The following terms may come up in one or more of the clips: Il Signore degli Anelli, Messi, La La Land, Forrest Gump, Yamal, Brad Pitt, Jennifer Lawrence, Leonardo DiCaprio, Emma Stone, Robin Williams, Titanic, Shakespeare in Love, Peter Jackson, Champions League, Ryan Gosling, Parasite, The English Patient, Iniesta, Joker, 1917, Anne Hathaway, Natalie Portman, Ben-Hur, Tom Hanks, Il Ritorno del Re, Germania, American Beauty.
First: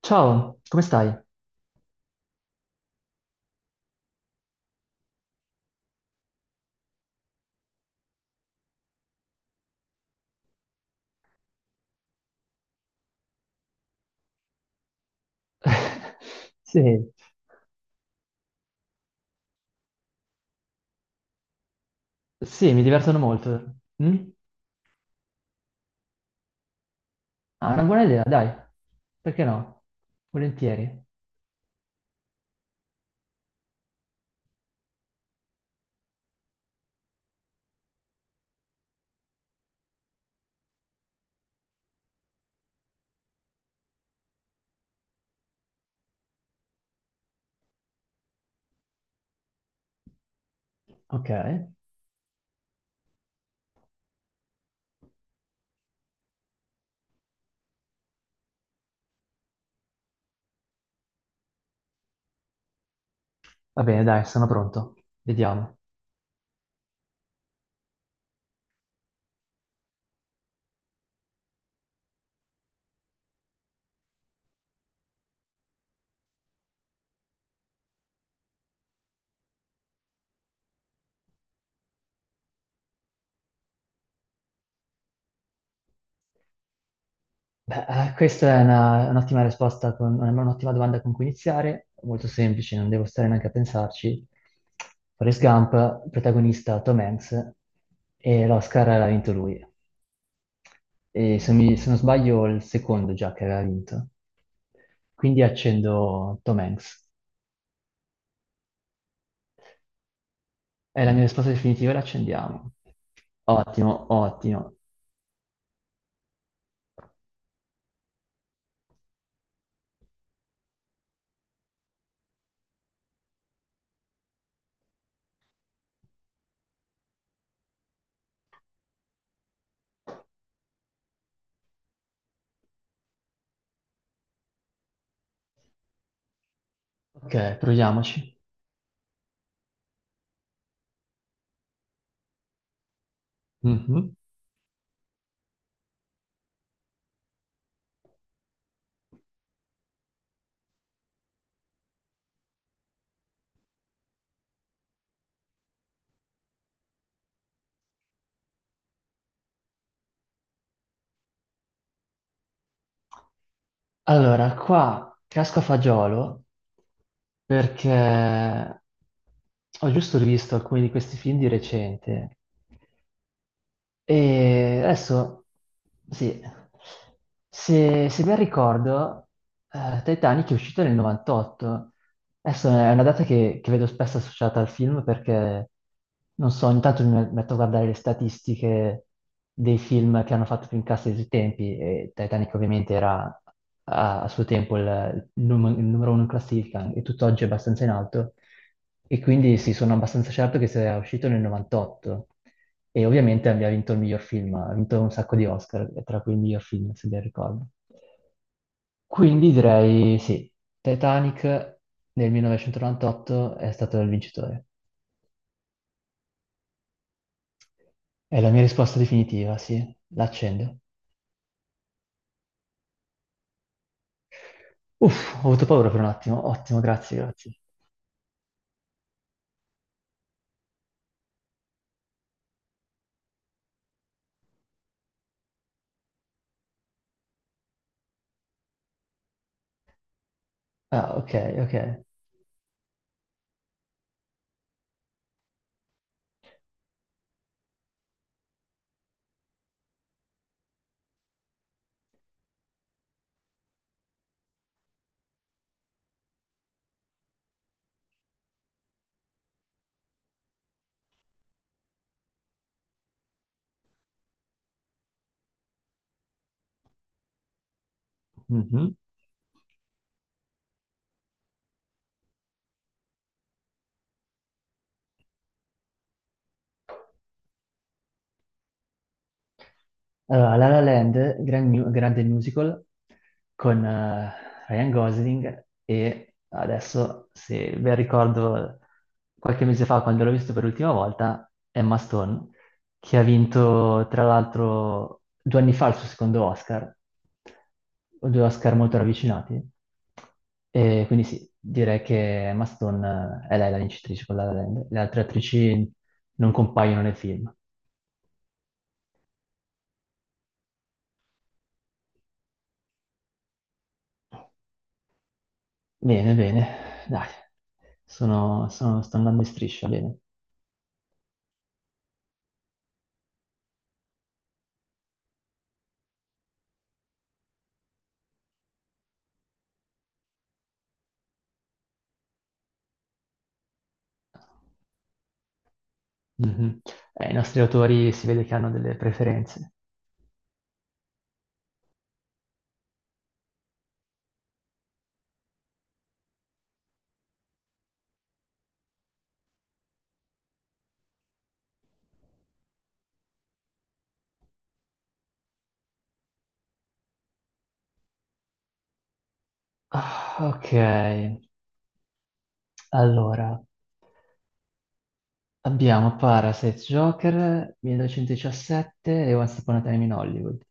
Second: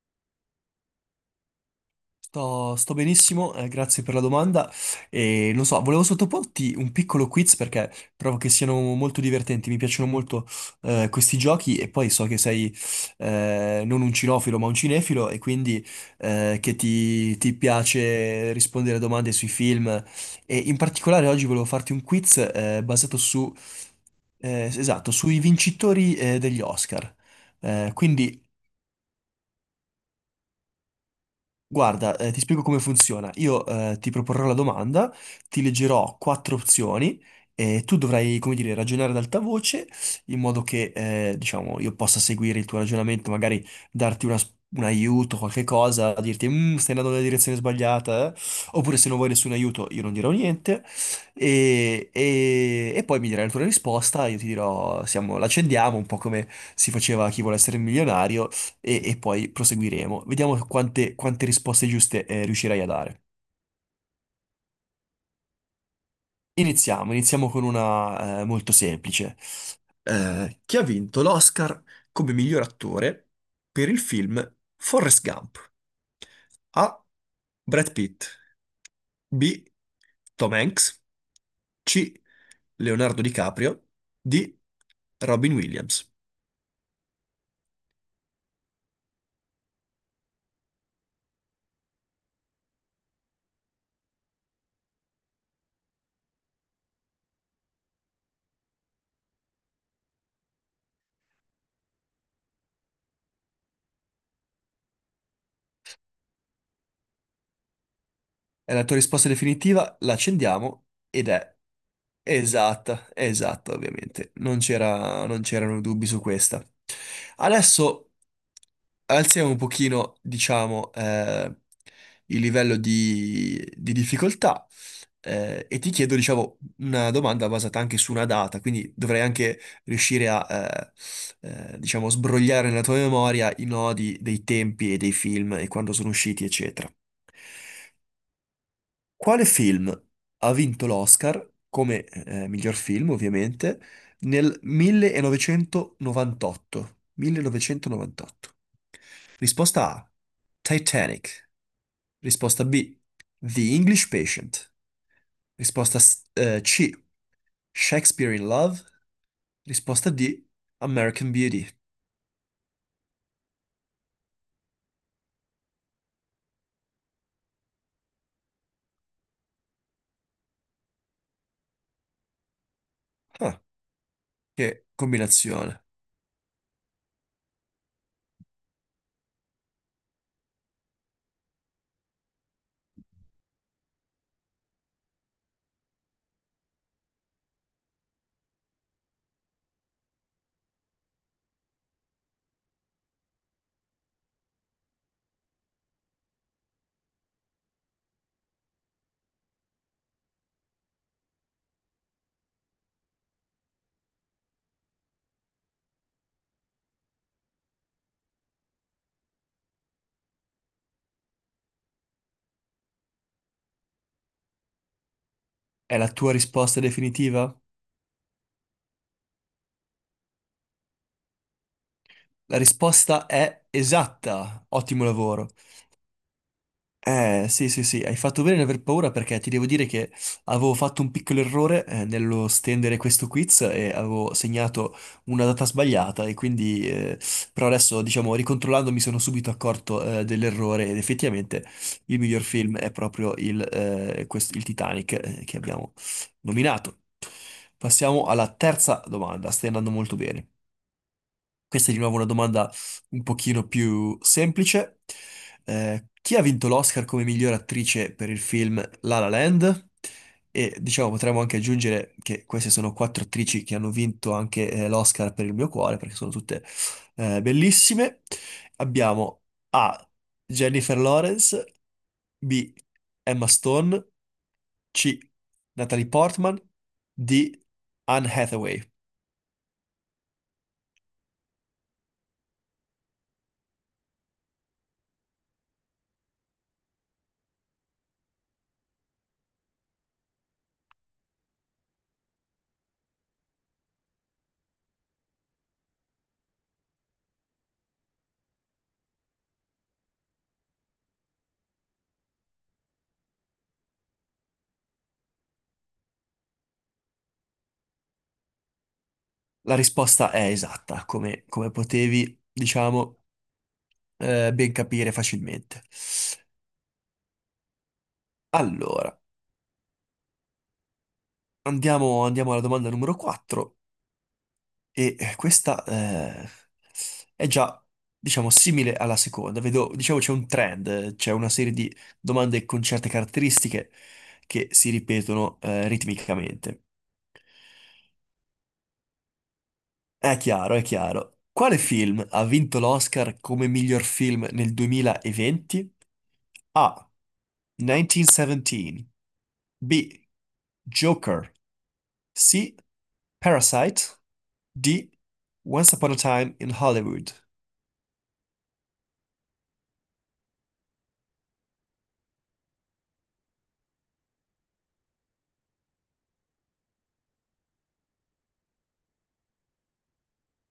Ciao, come stai? Sto benissimo, grazie per la domanda. E non so, volevo sottoporti un piccolo quiz perché trovo che siano molto divertenti, mi piacciono molto questi giochi e poi so che sei non un cinofilo ma un cinefilo e quindi che Sì, ti piace rispondere a domande sui film e in particolare oggi volevo farti un quiz sì, mi basato divertono su, molto. Mm? eh, esatto, sui vincitori degli Oscar. Ah, è una Eh, buona idea, quindi dai, perché no? Volentieri. Guarda, ti spiego come funziona. Io ti proporrò la domanda, ti leggerò quattro opzioni e tu dovrai, come dire, ragionare ad alta voce in modo che, diciamo, io possa seguire il tuo ragionamento, magari darti un aiuto, qualche cosa, dirti, "Mm, stai andando nella direzione sbagliata, eh?" Oppure se non vuoi nessun aiuto io non dirò niente Ok, e poi mi dirai la tua risposta, io ti dirò, siamo, l'accendiamo, un po' come si faceva a Chi vuole essere milionario e poi proseguiremo. Vediamo quante risposte giuste riuscirai a dare. va bene, dai, sono pronto. Vediamo. Iniziamo, iniziamo con una molto semplice. Chi ha vinto l'Oscar come miglior attore per il film Forrest Gump? A. Brad Pitt. B. Tom Hanks. C. Leonardo DiCaprio. D. Robin Williams. Beh, questa è un'ottima risposta, con, un'ottima domanda con cui iniziare, molto semplice, non devo stare neanche a pensarci. Forrest Gump, protagonista Tom Hanks, e l'Oscar l'ha vinto lui. E se, se non sbaglio, il secondo già che aveva vinto. Quindi accendo Tom Hanks. È la tua risposta definitiva, la accendiamo È la mia ed risposta è definitiva, la accendiamo. esatta, è esatta Ottimo, ovviamente. Ottimo. Non c'erano dubbi su questa. Adesso alziamo un pochino, diciamo, il livello di difficoltà e ti chiedo, diciamo, una domanda basata anche su una data, quindi dovrei anche riuscire a, diciamo, sbrogliare nella tua memoria i nodi dei tempi e dei film e quando sono usciti, eccetera. Ok, proviamoci. Quale film ha vinto l'Oscar come miglior film, ovviamente, Mhm. nel 1998? 1998. Risposta A. Titanic. Risposta B. The English Patient. Risposta C. Shakespeare in Love. Risposta D. American Beauty. Allora, qua casco a fagiolo perché ho giusto rivisto alcuni di questi film di recente. Ah, E che adesso, combinazione. sì, se ben ricordo, Titanic è uscito nel 98. Adesso è una data che vedo spesso associata al film perché, non so, ogni tanto mi metto a guardare le statistiche dei film che hanno fatto più incassi di tutti i tempi, e Titanic ovviamente era a suo tempo il numero uno in classifica, e tutt'oggi è abbastanza in alto. E quindi sì, sono abbastanza certo che sia uscito nel 98. E ovviamente abbiamo vinto il miglior film, ha vinto un sacco di Oscar, tra cui il miglior film, se ben ricordo. Quindi direi sì, Titanic nel 1998 è stato il vincitore. È la tua risposta definitiva? È la mia risposta definitiva, sì, l'accendo. La risposta è esatta. Ottimo Uff, ho lavoro. avuto paura per un attimo. Ottimo, grazie, grazie. Sì, sì, sì, hai fatto bene ad aver paura perché ti devo dire che avevo fatto un piccolo errore nello stendere questo quiz e avevo segnato una data sbagliata e quindi, però adesso, diciamo, ricontrollando mi sono subito accorto dell'errore ed Ah, ok, effettivamente ok. il miglior film è proprio il Titanic che abbiamo nominato. Passiamo alla terza domanda, stai andando molto bene. Questa è di nuovo una domanda un pochino più semplice. Chi ha vinto l'Oscar come miglior attrice per il film La La Land? E diciamo, potremmo anche aggiungere che queste sono quattro attrici che hanno vinto anche l'Oscar per il mio cuore, perché sono tutte bellissime. Mhm. Abbiamo A. Jennifer Lawrence, B. Emma Stone, C. Natalie Portman, D. Anne Hathaway. Allora, La La Land, grande musical con Ryan Gosling, e adesso, se ben ricordo, qualche mese fa quando l'ho visto per l'ultima volta, Emma Stone, che ha vinto tra l'altro due anni fa il suo secondo Oscar, o due Oscar molto ravvicinati. E quindi sì, direi che Emma Stone è lei la vincitrice con La La Land, le altre attrici non compaiono nel film. La risposta è esatta, come, come potevi, diciamo, ben capire facilmente. Bene, bene, dai, sto Allora, andando in striscia, bene. andiamo alla domanda numero 4 e questa è già, diciamo, simile alla seconda. Vedo, diciamo, c'è un trend, c'è una serie di domande con certe caratteristiche che si ripetono Mhm. ritmicamente. I nostri autori si vede che hanno delle preferenze. È chiaro, è chiaro. Quale film ha vinto l'Oscar come miglior film nel 2020? A. 1917. B. Joker. C. Parasite. D. Once Upon a Time in Hollywood. Ah, ok, allora, abbiamo Parasite, Joker, 1917 e Once Upon a Time in Hollywood.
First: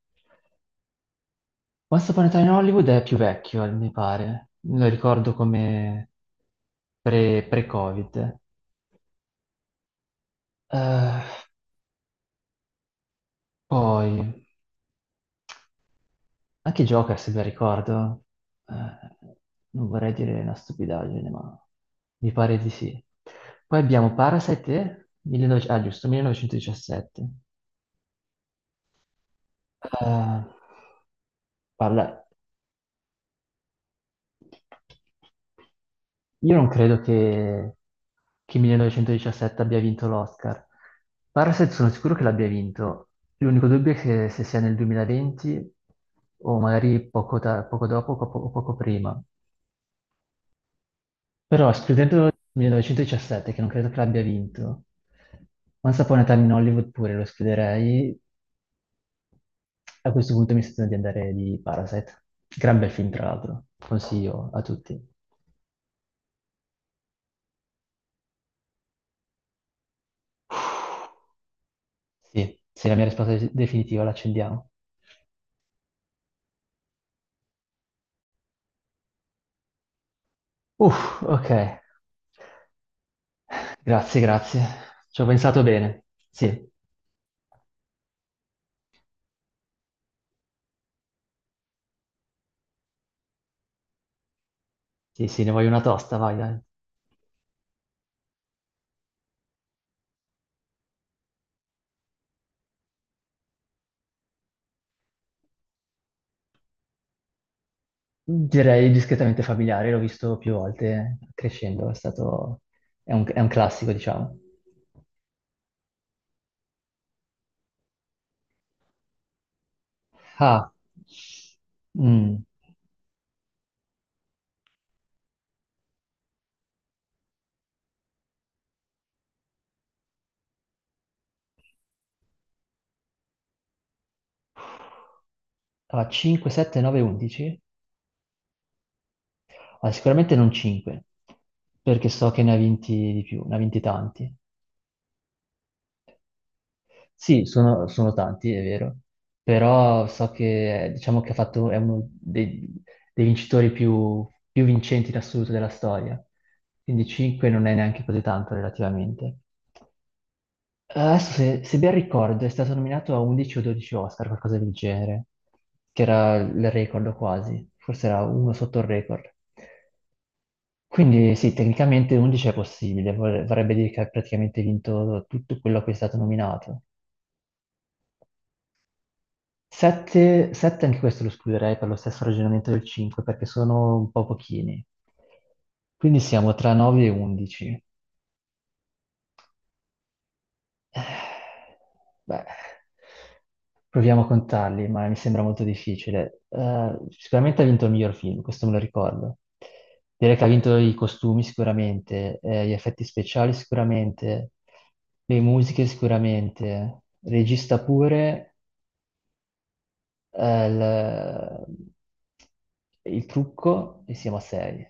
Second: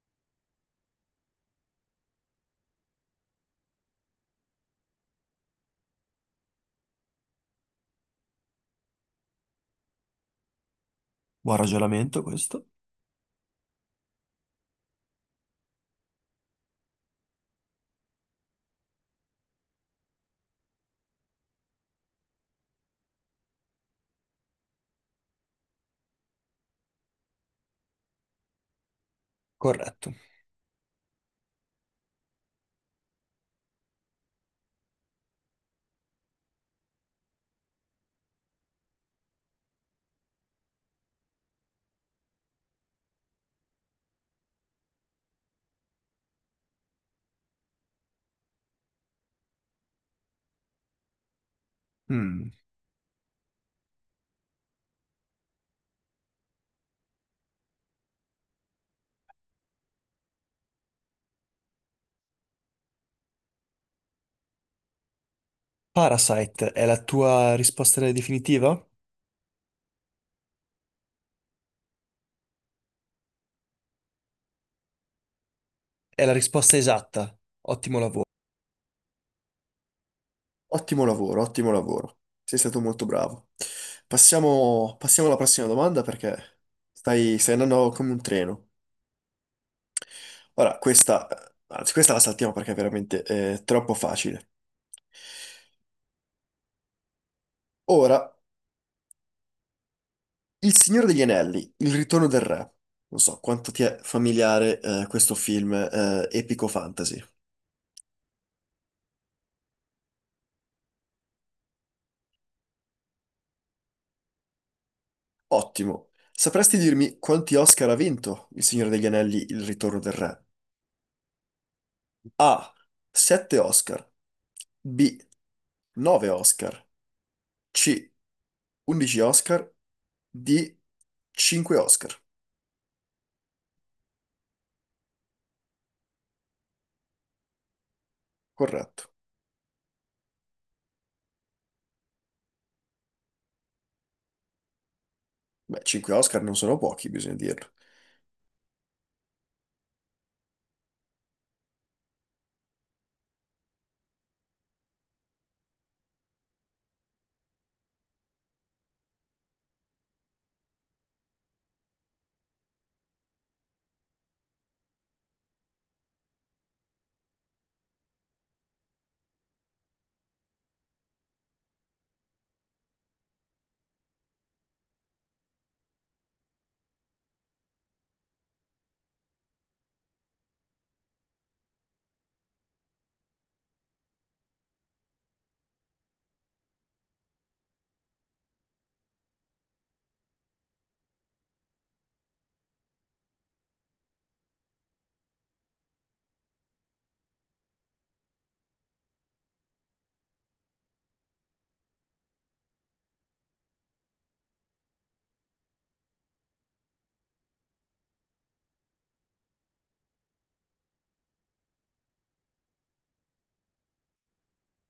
Once Upon a Time in Hollywood è più vecchio, mi pare. Lo ricordo come pre- covid Eh, Buon ragionamento questo. poi, a chi gioca, se ben ricordo? Eh, non vorrei dire una stupidaggine, ma mi pare di sì. Poi abbiamo Parasite, ah, giusto, 1917. Corretto. Eh, parla... Io non credo che 1917 abbia vinto l'Oscar. Parasite sono sicuro che l'abbia vinto. L'unico dubbio è che se sia nel 2020 o magari poco dopo o o poco prima. Però escludendo il Mm. 1917, che non credo che l'abbia vinto, Once Upon a Time in Hollywood pure lo escluderei. A questo punto mi sento di andare di Parasite. Gran bel film, tra l'altro. Consiglio a tutti. Parasite è la tua risposta definitiva? Sì, sì, la mia risposta è definitiva, l'accendiamo. È la risposta esatta. Ottimo lavoro. Uff, Ottimo lavoro, ok. ottimo lavoro. Sei stato molto bravo. Grazie, grazie. Passiamo, Ci ho passiamo alla pensato prossima domanda bene. perché Sì, stai, stai andando come un treno. Ora, questa, anzi, questa la saltiamo perché è veramente troppo facile. sì, sì, ne voglio una tosta, vai, dai. Ora, Il Signore degli Anelli, Il Ritorno del Re. Non so quanto ti è familiare questo film epico fantasy. Direi discretamente familiare, l'ho visto più volte crescendo, è stato... è un classico, diciamo. Ottimo. Sapresti dirmi quanti Oscar ha vinto Il Signore degli Anelli, Il Ritorno del Re? Ah, mm. A. 7 Oscar. B. 9 Oscar. C. 11 Oscar. D. 5 Oscar. Allora, 5, 7, 9, 11? Corretto. Allora, sicuramente non 5, perché so che ne ha vinti di più, ne ha vinti tanti. Beh, 5 Oscar non sono pochi, bisogna Sì, dirlo. Sono tanti, è vero, però so che diciamo che ha fatto, è uno dei vincitori più vincenti in assoluto della storia, quindi 5 non è neanche così tanto relativamente. Adesso, se ben ricordo, è stato nominato a 11 o 12 Oscar, qualcosa del genere, che era il record quasi, forse era uno sotto il record. Quindi sì, tecnicamente 11 è possibile, vorrebbe dire che ha praticamente vinto tutto quello a cui è stato nominato. 7 anche questo lo escluderei per lo stesso ragionamento del 5, perché sono un po' pochini. Quindi siamo tra 9 e 11. Eh, Beh, proviamo a contarli, ma mi sembra molto difficile. Sicuramente ha vinto il miglior film, questo me lo ricordo. Direi che ha vinto i costumi sicuramente, gli effetti speciali sicuramente, le musiche sicuramente, regista pure, eh, il, il trucco e siamo a sei.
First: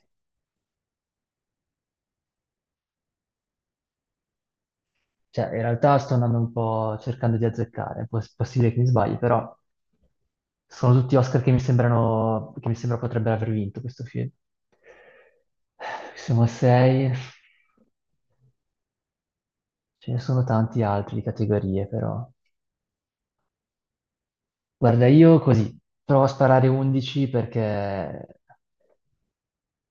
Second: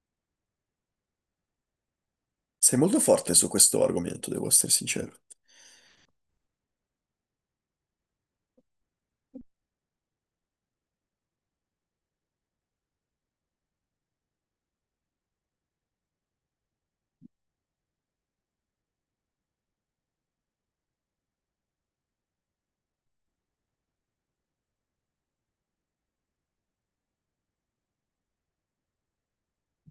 Sei molto forte su questo argomento, devo essere sincero. Cioè, in realtà sto andando un po' cercando di azzeccare, possibile che mi sbagli, però sono tutti Oscar che mi sembrano, che mi sembra potrebbero aver vinto questo film. Siamo a sei, ce ne sono tanti altri di categorie, però. Guarda, io così, provo a sparare 11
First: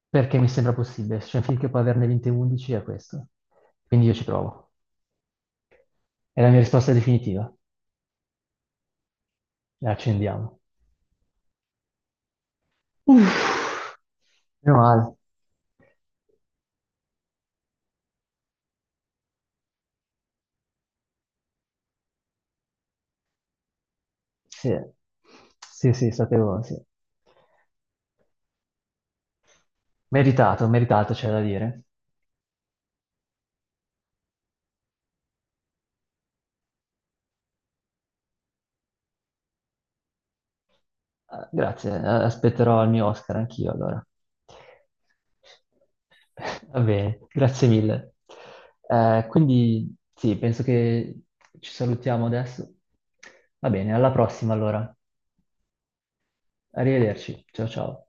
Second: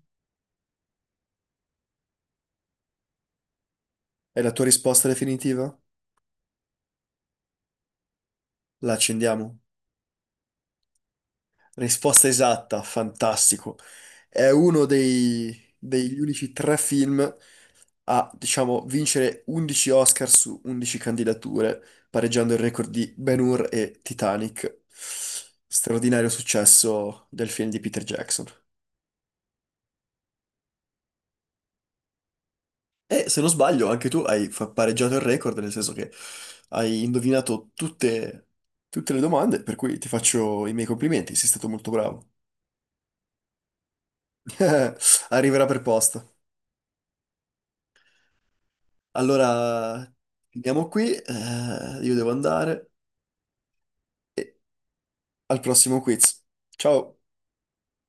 perché mi sembra possibile. Se c'è un film che può averne vinte 11 è questo. Quindi io ci È la tua provo. risposta definitiva? È la mia risposta definitiva. La accendiamo? La accendiamo. Risposta esatta, fantastico. Uff, È meno uno male. dei- degli unici tre film a, diciamo, vincere 11 Oscar su 11 candidature, pareggiando il record di Ben-Hur e Sì, Titanic. sì, sì, Straordinario sapevo, sì. successo del film di Peter Jackson. Meritato, meritato, c'è da dire. E se non sbaglio, anche tu hai pareggiato il record, nel senso che hai indovinato tutte, tutte le domande, per cui ti faccio i miei complimenti, Ah, sei stato grazie, molto bravo. aspetterò il mio Oscar anch'io allora. Arriverà per posto. Va bene, grazie mille. Quindi Allora, sì, penso finiamo qui, che ci io salutiamo devo adesso. andare Va bene, alla prossima e allora. al prossimo quiz. Ciao! Arrivederci, ciao ciao.